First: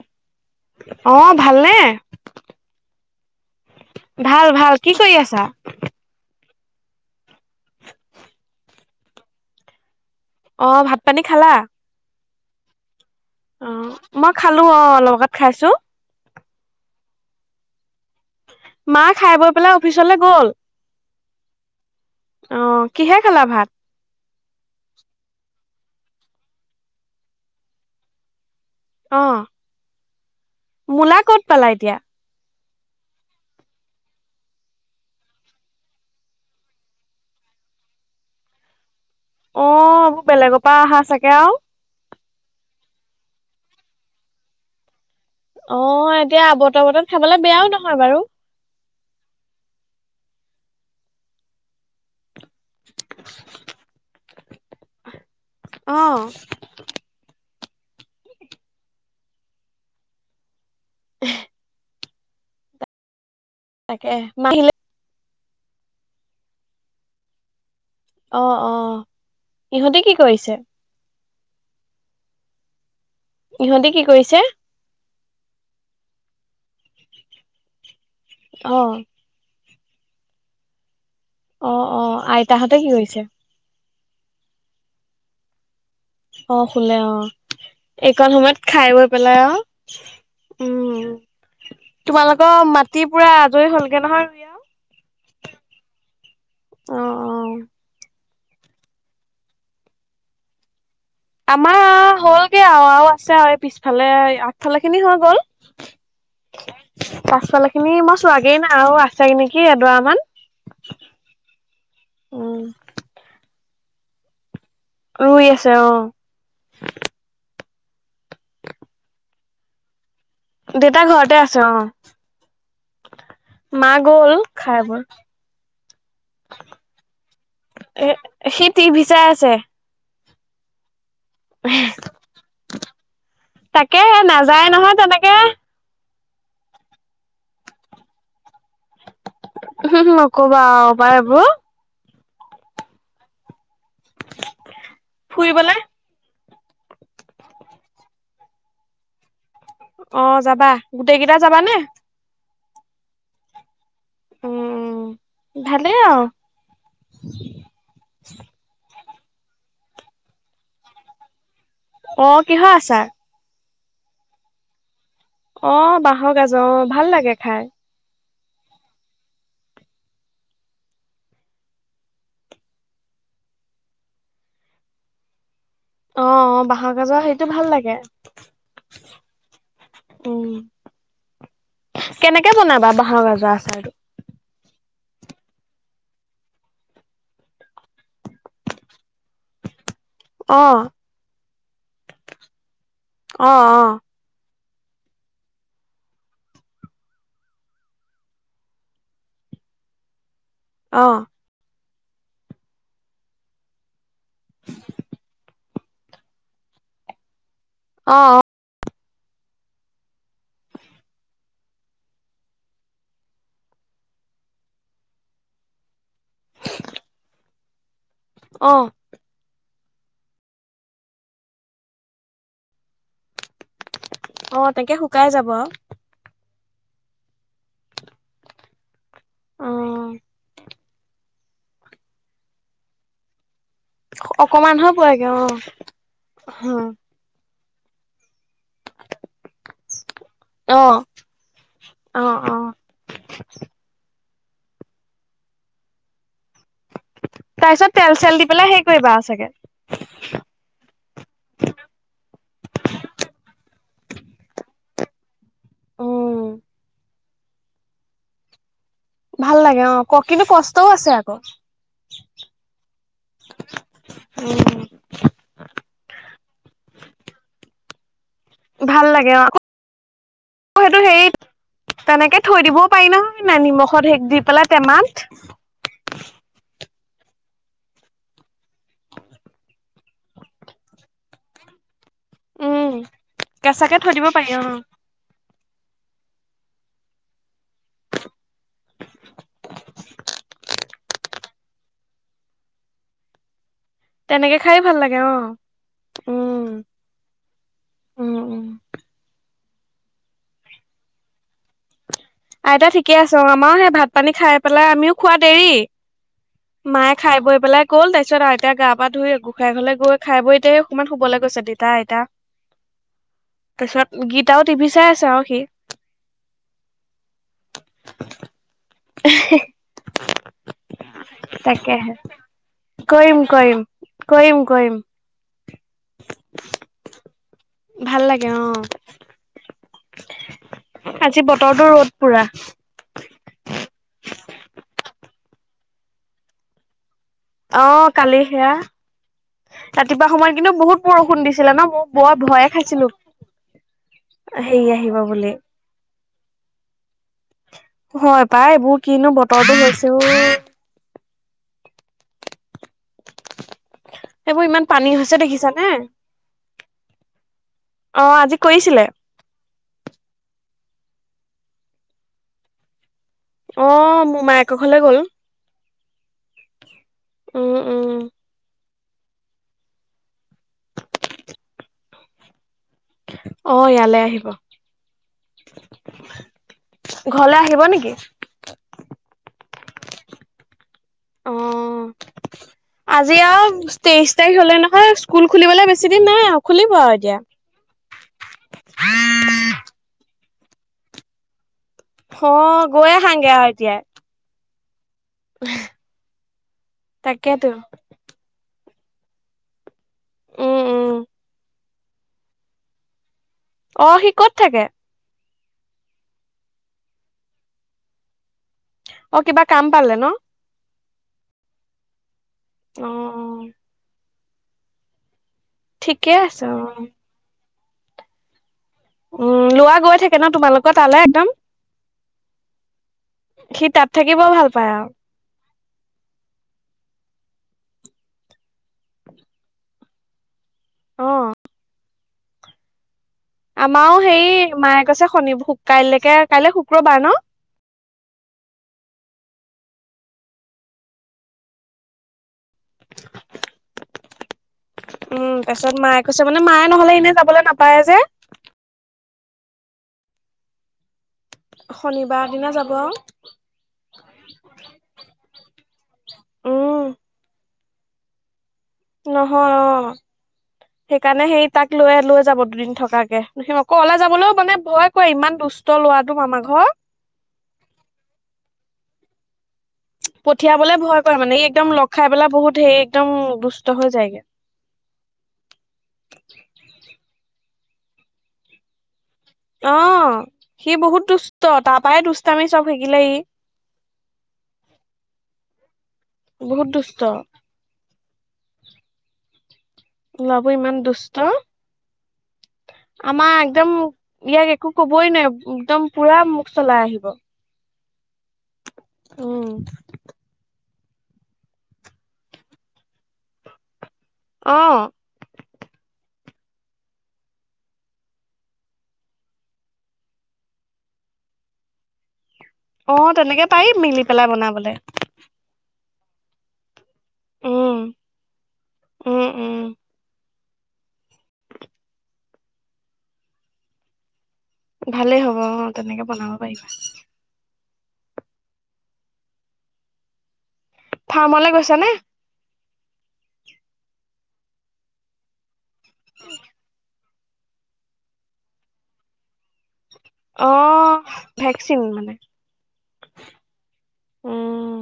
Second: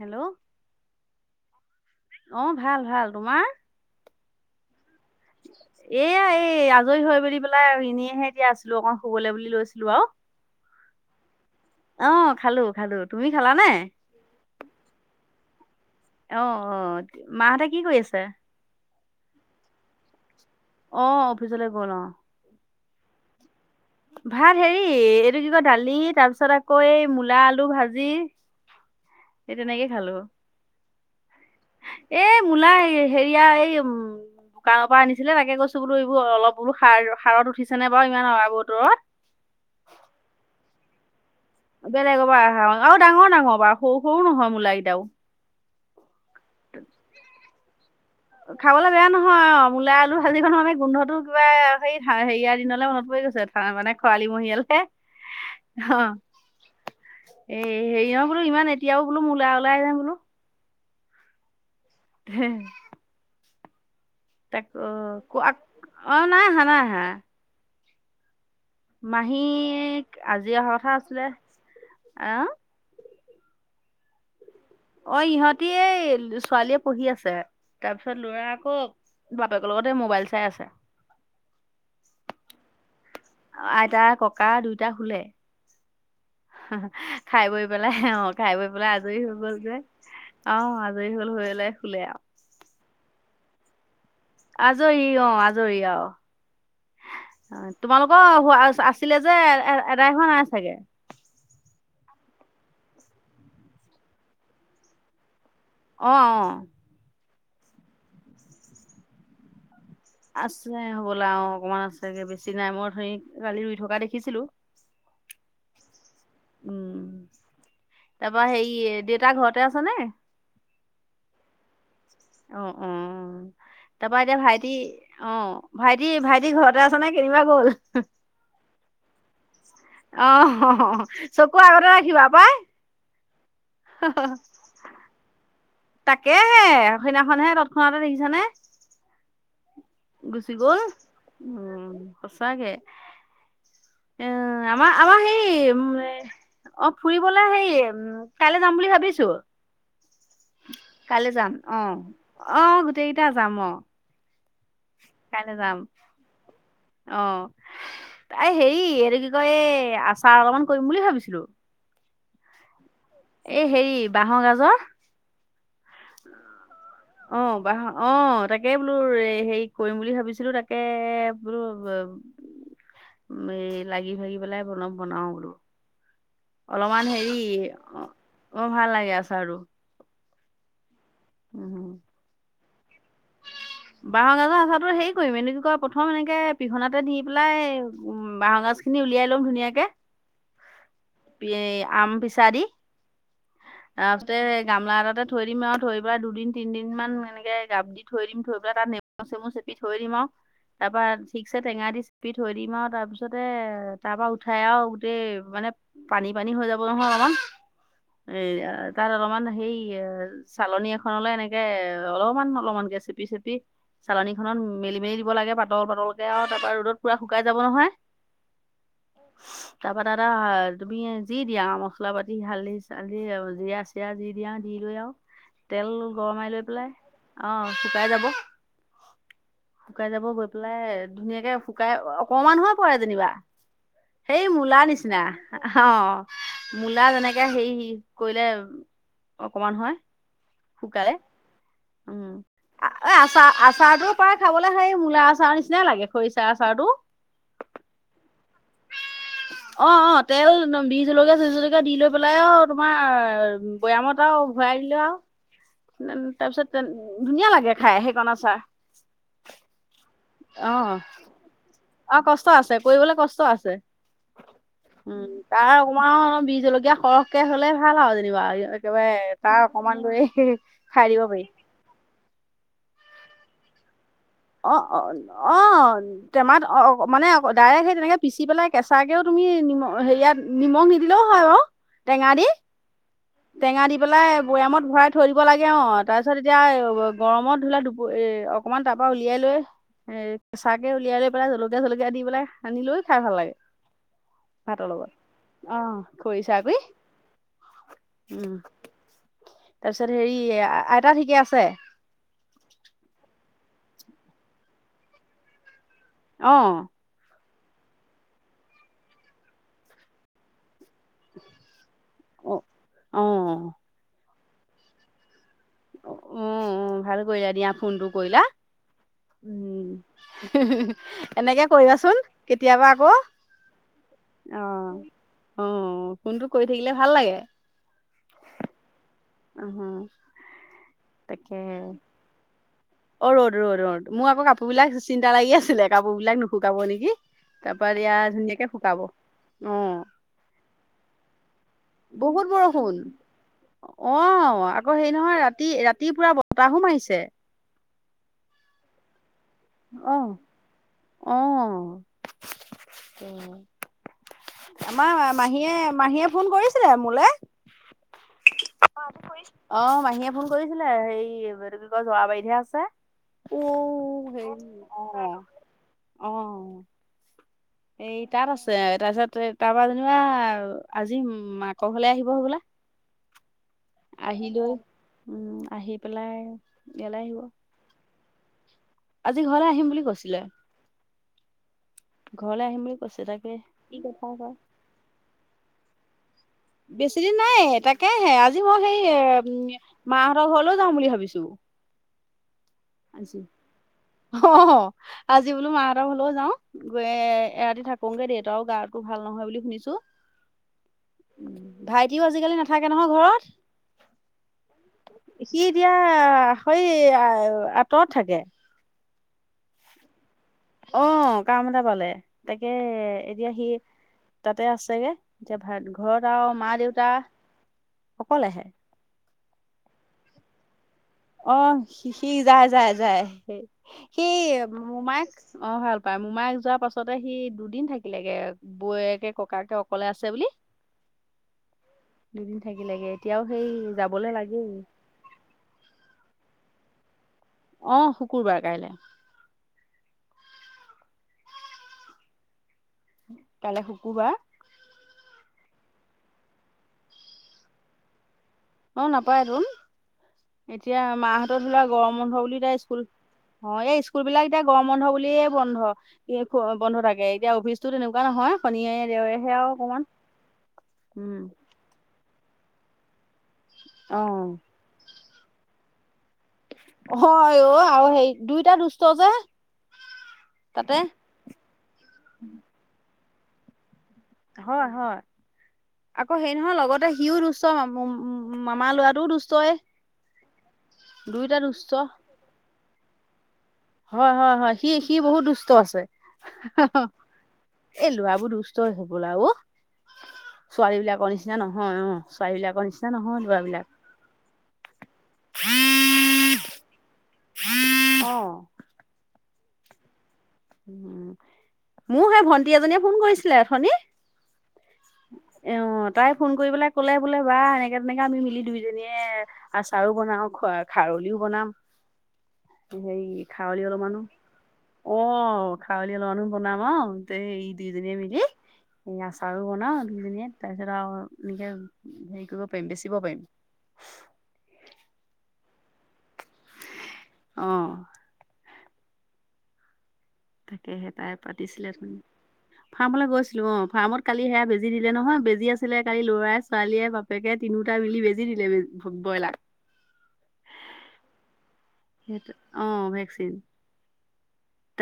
Hello অ ভালনে অ ভাল ভাল তোমাৰ ভাল ভাল কি কৰি আছা এয়া এই আজৰি হৈ বুলি পেলাই এনেইহে এতিয়া আছিলো অকণমান শুবলৈ বুলি লৈছিলো আৰু অ ভাত পানী খালা অ খালো খালো তুমি খালা নে অ' মই খালো অলপ আগত খাইছোঁ অ অ মাহঁতে কি কৰি আছে মাই খাই বৈ পেলাই অফিচলৈ গ'ল অহ অফিচলৈ গ'ল অ অহ কিহে খালা ভাত ভাত হেৰি এইটো কি কয় দালি তাৰ পিছত আকৌ এই মূলা আলু ভাজি অ' সেই তেনেকে খালো মূলা ক'ত পালা এতিয়া এই মূলা হেৰিয়া এই উম দোকানৰ পৰা আনিছিলে তাকে কৈছো বোলো এইবোৰ অলপ বোলো সাৰ সাৰত উঠিছে বাৰু ইমান অ বতৰত অ এইবোৰ বেলেগৰ পৰা আহা চাগে আও বেলেগৰ পৰা আহা আৰু ডাঙৰ ডাঙৰ বাৰু সৰু সৰু নহয় মূলা কেইটাও অ এতিয়া আৱত বতৰত খাবলে বেয়াও নহয় বাৰু খাবলৈ বেয়া নহয় অ মূলা আলু ভাজি কন হলে গোন্ধটো কিবা হ হেৰি- নলে মনত পৰি গৈছে তাৰ মানে খৰালি মহিয়ালৈ অ', এ, হেৰি নয় বোলো ইমান এতিয়াও বোলো, এতিয়াও মূলা ওলাইনে বোলো। হে তাকে। মা তাক আহিলে অ', কোৱাক', অ', নাই আহা নাই আহা। অ', অ',। ইহঁতে মাহীক কি আজি কৰিছে? অহা কথা আছিলে, আহ ইহঁতে কি কৰিছে? অ', ইহঁতি এই ছোৱালীয়ে পঢ়ি আছে, তাৰ পিছত লৰা অ' আকৌ বাপেকৰ লগতে মোবাইল চাই আছে। অ', অ', আইতাহতে কি কৰিছে? অ', আইতা, ককা দুইটা শুলে। [inaudible] শুলে অ' খাই বৈ পেলাই অ', খাই বৈ পেলাই আজৰি হৈ গল যে। অ', উম। আজৰি হল, হৈ পেলাই শুলে। আৰু তোমালোকৰ মাটিৰ পুৰা আজৰি হ'লগে নহয়। ৰুই আও? আজৰি অ', আজৰি অ', আৰু তোমালোকৰ আছিলে যে এদাই হোৱা নাই চাগে। আমাৰ আও হ'লগে আও আৰু আছে, আৰু পিছফালে আগফালে খিনি হৈ গ'ল। অ', অ',। পাছ ফালৰ খিনি মই চোৱাগেই নাই, আৰু আছে নেকি এডৰা মান। আছে হ'বলা অ', অকণমান আছেগে বেছি উম নাই মই ধৰি কালি ৰুই থকা দেখিছিলো। ৰুই আছে অ',। উম, তাপা হেৰি দেউতা ঘৰতে আছে নে? দেউতা ঘৰতে আছে অ',। অ', অ',। মা তাৰপা গ'ল এতিয়া ভাইটি খাই বৈ অ', ভাইটি- ভাইটি ঘৰতে আছ নে কেনিবা গ'ল? এ সি টিভি চাই আছে। অ', হহ চকু আগতে ৰাখিবা পাই। তাকেহে নাযায় নহয় তেনেকে। তাকেহে সেইদিনাখন হে তৎক্ষণাতে দেখিছানে? উম, গুচি নকবা গ'ল পাই এই বোৰ। উম সঁচাকে এ, আমাৰ আমাৰ ফুৰিবলে সেই অ ফুৰিবলৈ হেৰি উম কাইলৈ যাম বুলি ভাবিছোঁ। অ', যাবা গোটেই কেইটা যাবা নে? অ অ, গোটেইকেইটা যাম অ। কাইলৈ যাম ভালে আৰু। অ, এই হেৰি এইটো কি কয়, এই আচাৰ অকমান কৰিম বুলি ভাবিছিলোঁ। অ কিহৰ আচাৰ? এই হেৰি বাঁহৰ গাজৰ। অ, বাঁহৰ গাজৰ অ, ভাল লাগে অ খাই। বাঁহ অ, তাকে বোলো এ, হেৰি কৰিম বুলি ভাবিছিলোঁ তাকে বোলো এ, লাগি ভাগি পেলাই অলপ বনাও বোলো। অ অ বাঁহৰ অলপমান গাজৰ হেৰি, সেইটো ভাল লাগে বৰ ভাল লাগে আছে আচাৰটো। উম! উম কেনেকে বনাবা বাঁহৰ গাজৰ আচাৰটো? বাঁহৰ গাজৰ আচাৰটো হেৰি কৰিম এইটো কি কয় প্ৰথম এনেকে পিহনাতে দি পেলাই উম বাহগাজ খিনি উলিয়াই লম ধুনীয়াকে। অ। এই আম পিছা দি। অ', অ',। তাৰপিছতে গামলা এটাতে থৈ দিম আৰু থৈ পেলাই দুদিন তিনদিন মান এনেকে গাপ দি থৈ দিম। এটা নেমু চেমু চেপি থৈ দিম আৰু তাপা অ ঠিকছে টেঙা দি চেপি থৈ দিম আও তাৰ পিছতে তাৰ পৰা উঠাই আৰু গোটেই মানে পানী পানী হৈ যাব নহয় অলপমান। অ', সেইয়া তাত অলপমান সেইয়া। চালনী এখনলে এনেকে অলপমান অলপমানকে চেপি চেপি চালনীখনত মেলি মেলি দিব লাগে পাতল পাতলকে আও তাৰপা ৰ'দত পুৰা শুকাই যাব নহয় অ', তাৰপা তাত আও তুমি যি দিয়া মছলা পাতি হালধি-চালধি জিয়া চিয়া যি। দিয়া অ অ দি তেনেকে লৈ আও, শুকাই যাব আৰু। তেল গৰমাই লৈ পেলাই অহ শুকাই যাব। অ শুকাই যাব গৈ পেলাই ধুনীয়াকে শুকাই অকমান হৈয়ে পৰে যেনিবা। সেই মূলাৰ অকমানহে নিচিনা পৰেগে অ, মূলা যেনেকে সেই কৰিলে অকমান হয় অ শুকালে অ উম! অ এই আচা আচাৰটো প্ৰায় খাবলে সেই মূলা আচাৰ নিচিনাই লাগে খৰিচাৰ আচাৰটো। তাৰপিছত তেল চেল দি পেলাই সেই কৰিবা চাগে। অ, অ, তেল বি জলকীয়া চি জলকীয়া দি লৈ পেলাই অ, তোমাৰ বৈয়ামত আও ভয়াই দিলোঁ আও। উম তাৰ পিছত তেন ধুনীয়া লাগে খাই সেইকণ আচাৰ। ভাল লাগে অ। ক কিন্তু কষ্টও অঁ! আছে আকৌ অ কষ্ট আছে, কৰিবলৈ কষ্ট আছে। উম! তাৰ অকণমান বিহ জলকীয়া সৰহকে হ'লে ভাল আৰু যেনিবা। ভাল লাগে একেবাৰে অ আকৌ তাৰ অকমান লৈ সেইটো খাই দিব হেৰি পাৰি। তেনেকে থৈ দিব পাৰি নহয় নিমখত হেক দি। পেলাই অ-অ! টেমাত অঁ! টেমাত অ মানে ডাইৰেক্ট সেই তেনেকে পিচি পেলাই কেঁচাকেও তুমি নিমখ হেৰিয়াত নিমখ নিদিলেও হয় বাও। টেঙা দি। উম টেঙা দি কেঁচাকে থৈ পেলাই দিব পাৰি অ বৈয়ামত ভৰাই থৈ দিব লাগে অঁ। তাৰপিছত এতিয়া গৰমত ধৰিলা [unintelligible] অকণমান তাপ তাৰ পৰা উলিয়াই লৈ এ কেঁচাকে উলিয়াই লৈ পেলাই জলকীয়া-চলকীয়া দি পেলাই সানি লৈও খাই ভাল লাগে। তেনেকে খাই ভাতৰ ভাল লগত লাগে অঁ। অ খৰিচা উম! কৰি উম উম-উম! তাৰপিছত হেৰি আইতা ঠিকে আছে? আইতা ঠিকে আছেঁ অঁ। আমাৰো সেই ভাত-পানী খাই পেলাই আমিও খোৱা দেৰি। অঁ। মায়ে খাই বৈ পেলাই গ'ল। তাৰপিছত আৰু এতিয়া গা পা ধুই গোসাঁই ঘৰলৈ গৈ খাই বৈ এতিয়া এই অকণমান শুবলৈ গৈছে দেউতা, আইতা। অ! অঁ। তাৰপিছত গিতাও টিভি চাই আছে আও সি। উম-উম! ভাল কৰিলা দিয়া ফোনটো কৰিলা। উম! [unintelligible] এনেকে কৰিবা তাকেহে চোন কেতিয়াবা আকৌ। কৰিম-কৰিম। অঁ-অঁ! ফোনটো কৰি থাকিলে ভাল লাগে। ভাল লাগে অঁ। অহ অঁ। আজি বতৰটো ৰ'দ পুৰা। অ! ৰ'দ-ৰ'দ-ৰ'দ। মোৰ আকৌ কাপোৰ বিলাক চিন্তা লাগি আছিলে কাপোৰ বিলাক নুশুকাব নেকি। তাৰপৰা অঁ! দিয়া কালি ধুনীয়াকে সেয়া। শুকাব অ ৰাতিপুৱা সময়ত কিন্তু বহুত বৰষুণ দিছিলে ন? মই বৰ বহুত ভয়ে বৰষুণ। খাইছিলো অঁ! আকৌ হেৰি আহিব নহয় বুলি ৰাতি-ৰাতি পুৰা বতাহো মাৰিছে। হয় পাই এইবোৰ কিনো বতৰটো হৈছে অ। অঁ। সেইবোৰ ইমান পানী আমাৰ হৈছে দেখিছানে? মাহীয়ে-মাহীয়ে ফোন কৰিছিলে মোলে। অঁ! আজি কৰিছিলে। অঁ মাহীয়ে ফোন কৰিছিলে হেৰি এইটো কি কয় যৰা বাৰিতহে আছে। অ অঁ! মোমায়েকৰ ঘৰলে গ'ল। অঁ। উম উম এই তাত আছে তাৰপিছত তাৰপা যেনিবা আজি মাকৰ ঘৰলে আহিব হবলা। অ ইয়ালে আহিব। আহিলৈ উম আহি পেলাই ইয়ালে আহিব। ঘৰলে আহিব নেকি? আজি ঘৰলে আহিম বুলি কৈছিলে। ঘৰলে অঁ! আহিম বুলি কৈছে আজি তাকে আৰু কি কথা তেইশ কয় তাৰিখ হ'লেই নহয়। স্কুল খুলিবলে বেছি দিন নাই আৰু। খুলিব আৰু বেছি দিন এতিয়া। নাই তাকেহে আজি মই সেই উম মাহঁতৰ ঘৰলৈও যাওঁ বুলি ভাবিছোঁ। অঁ! গৈ আহাঙগে আৰু এতিয়াই। অঁ আজি বোলো মাহঁতৰ ঘৰলেও যাও গৈ তাকেতো এৰাতি থাকোঁগে। দেউতাও গা ভাল নহয় বুলি শুনিছোঁ। উম উম ভাইটিও আজিকালি নাথাকে নহয় ঘৰত। অ সি ক'ত থাকে? সি এতিয়া হৈ আ আঁতৰত থাকে। অ কিবা কাম পালে ন? অ কাম এটা পালে, তাকে অ এতিয়া সি তাতে আছেগে। এতিয়া ভ ঘৰত ঠিকে আও আছে মা অ। দেউতা অকলেহে। উম লোৱা গৈ থাকে ন তোমালোক তালে একদম? অ সি সি যায় যায় যায় তাত সি থাকিব ভাল পায় মোমায়েক অ ভাল পাই, মোমাই যোৱাৰ পাছতে সি দুদিন থাকিলেগে বৌয়েকে ককাকে অকলে আছে বুলি। অঁ। দুদিন থাকিলেগে। তেওঁ হেই আমাৰও হেৰি মায়ে কৈছে শনি কাইলৈকে কাইলৈ শুক্ৰবাৰ ন? অ শুকুৰবাৰ কাইলে। কাইলে শুকুৰবাৰ। উম তাৰপিছত মায়ে কৈছে মানে মায়ে নহলে এনে যাবলৈ নাপায় যে। অ নাপায় তোন, এতিয়া মাহঁতৰ ধৰি লোৱা গৰম বন্ধ শনিবাৰ বুলি দিনা তাই যাব স্কুল আৰু অ এই স্কুল বিলাক এতিয়া গৰম বন্ধ বুলিয়ে বন্ধ। বন্ধ উম থাকে এতিয়া অফিচতো তেনেকুৱা নহয় শনিয়ে দেওৰেহে আৰু নহয় অকমান অ উম। সেইকাৰণে সেই তাক লৈ লৈ যাব দুদিন থকাকে। সি অকলে যাবলৈও মানে ভয় কৰে ইমান দুষ্ট লৰাটো মামা ঘৰ। হয় অ আৰু সেই দুইটা দুষ্ট যে। পঠিয়াবলে তাতে। ভয় কৰে মানে ই একদম লগ খায় পেলাই বহুত হেৰি একদম দুুষ্ট হৈ যায়গে। হয় হয় আকৌ সেই নহয় লগতে সিও দুষ্ট মামা লৰাটোও দুষ্ট অঁ সি বহুত দুষ্ট তাৰ পৰাই দুষ্টামি চব সিকিলে ই। হয় হয় হয় সি সি বহুত দুষ্ট আছে। বহুত দুষ্ট এ লৰাবোৰ দুষ্টই হ'বলা অ। ল'ৰাবোৰ ইমান ছোৱালী বিলাকৰ দুষ্ট নিচিনা নহয় অঁ, ছোৱালী বিলাকৰ নিচিনা নহয় আমাৰ একদম ল'ৰাবিলাক। ইয়াক একো কবই নোৱাৰি একদম পোৰা মুখ চলাই আহিব। [unintelligible] অঁ। উম। উ মোৰ সেই ভন্টি এজনীয়ে ফোন কৰিছিলে অথনি। অঁ। অ তাই ফোন কৰি পেলাই কলে বোলে বা এনেকে তেনেকে আমি মিলি দুইজনীয়ে আচাৰো বনাও খোৱা খাৰলিও বনাম। হেৰি অঁ তেনেকে খাৰলি পাৰিম অলপমানো মিলি পেলাই বনাবলে। অ খাউলি অলপমানো বনাম অ ত এই উম। দুইজনীয়ে মিলি এই উম, আচাৰো উম, বনাও দুইজনীয়ে তাৰপিছত আও এনেকে হেৰি কৰিব পাৰিম বেচিব পাৰিম। ভালেই হ'ব অ তেনেকে বনাব পাৰিবা। অঁ। তাকেহে তাই ফাৰ্মলৈ পাতিছিলে গৈছা অথুণি। [inaudible] ফাৰ্মলে গৈছিলোঁ অঁ ফাৰ্মত কালি সেয়া বেজী দিলে নহয়, বেজী আছিলে কালি লৰা'ই ছোৱালীয়ে তাকে তিনিওটা মিলি বেজি দিলে ব্ৰইলাক। অ ভেকচিন, অ', ভেকচিন উম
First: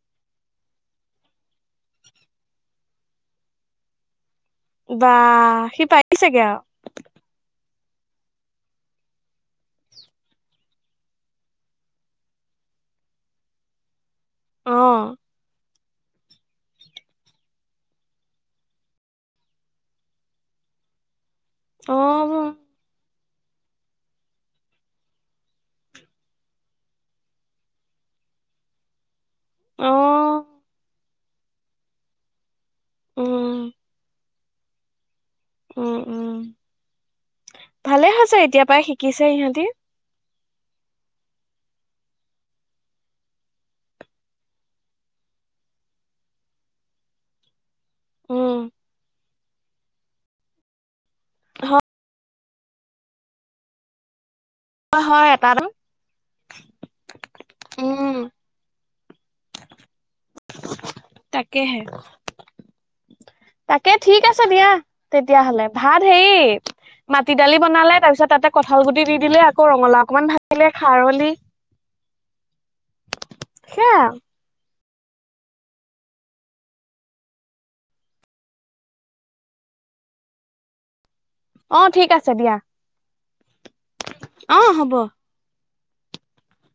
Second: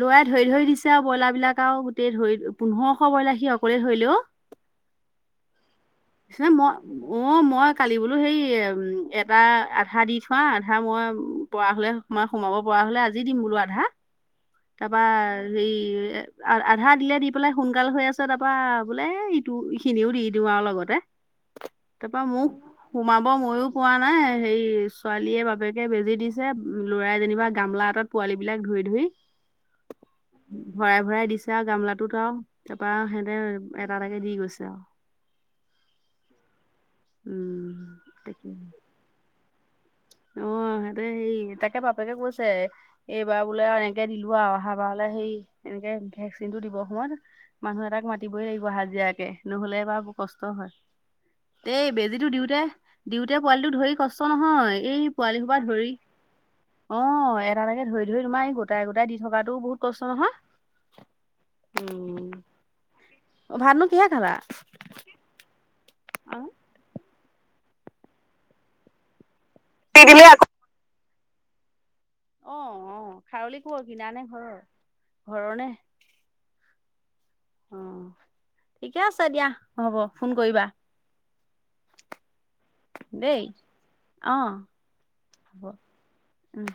লোৱাই ধৰি ধৰি দিছে আৰু ব্ৰইলাৰ বিলাক আও গোটেই ধৰি পোন্ধৰশ ব্ৰইলাৰ সি অকলেই ধৰিলে ও বা সি পা সেই মই। অ মই কালি বোলো হেই এটা আধা দি থোৱা আধা মই পৰা হলে সোম সোমাব পৰা হলে আজি দিম বোলো আধা তাৰপা অ', হেই আৰু আধা দিলে দি পেলাই সোনকাল হৈ আছে তাৰপৰা বোলে ইটো ই খিনিও দি দিওঁ আৰু লগতে। তাৰাপৰা মোক অ', সোমাব মইয়ো পোৱা নাই সেই ছোৱালীয়ে বাপেকে বেজি দিছে ল'ৰাই যেনিবা গামলা এটাত পোৱালী বিলাক ধৰি ধৰি, অ ভৰাই ভৰাই দিছে আৰু গামলাটো ত আও তাৰপৰা সিহঁতে উম, এটা এটাকে দি গৈছে আও। উম উম উম ভালে হৈছে তাকে এতিয়া পৰাই শিকিছে ইহঁতি। অ সেইটো সেই তাকে বাপেকে কৈছে এইবাৰ বোলে আৰু এনেকে দিলো আৰু অহা বাৰ হলে সেই এনেকে ভেকচিন টো দিব সময়ত মানুহ এটাক মাতিবই উম। লাগিব হাজিৰাকে নহ'লে এবাৰ কষ্ট হয়। এই বেজী তো দিওঁতে দিওঁতে পোৱালিটো ধৰি কষ্ট নহয়। এই হয় এটা পোৱালিসোপা এটা ধৰি, অ এটা এটা ধৰি ধৰি উম, তোমাৰ গোটাই গোটাই দি থকাতো বহুত কষ্ট নহয়। তাকেহে, উম ভাতনো তাকে কিহে ঠিক খালা আছে দিয়া। তেতিয়া হ'লে ভাত হেৰি মাটি দালি বনালে তাৰ পিছত তাতে কঁঠাল গুটি দি দিলে। আকৌ দি ৰঙালাও দিলে আকৌ অকনমান ভাজিলে খাৰলি অ অ খাৰলি কৰ সেয়া কিনা নে ঘৰৰ? ঘৰৰে অ ঠিকে আছে দিয়া হ'ব ফোন কৰিবা। অ ঠিক আছে দিয়া। দেই, অ হব উম।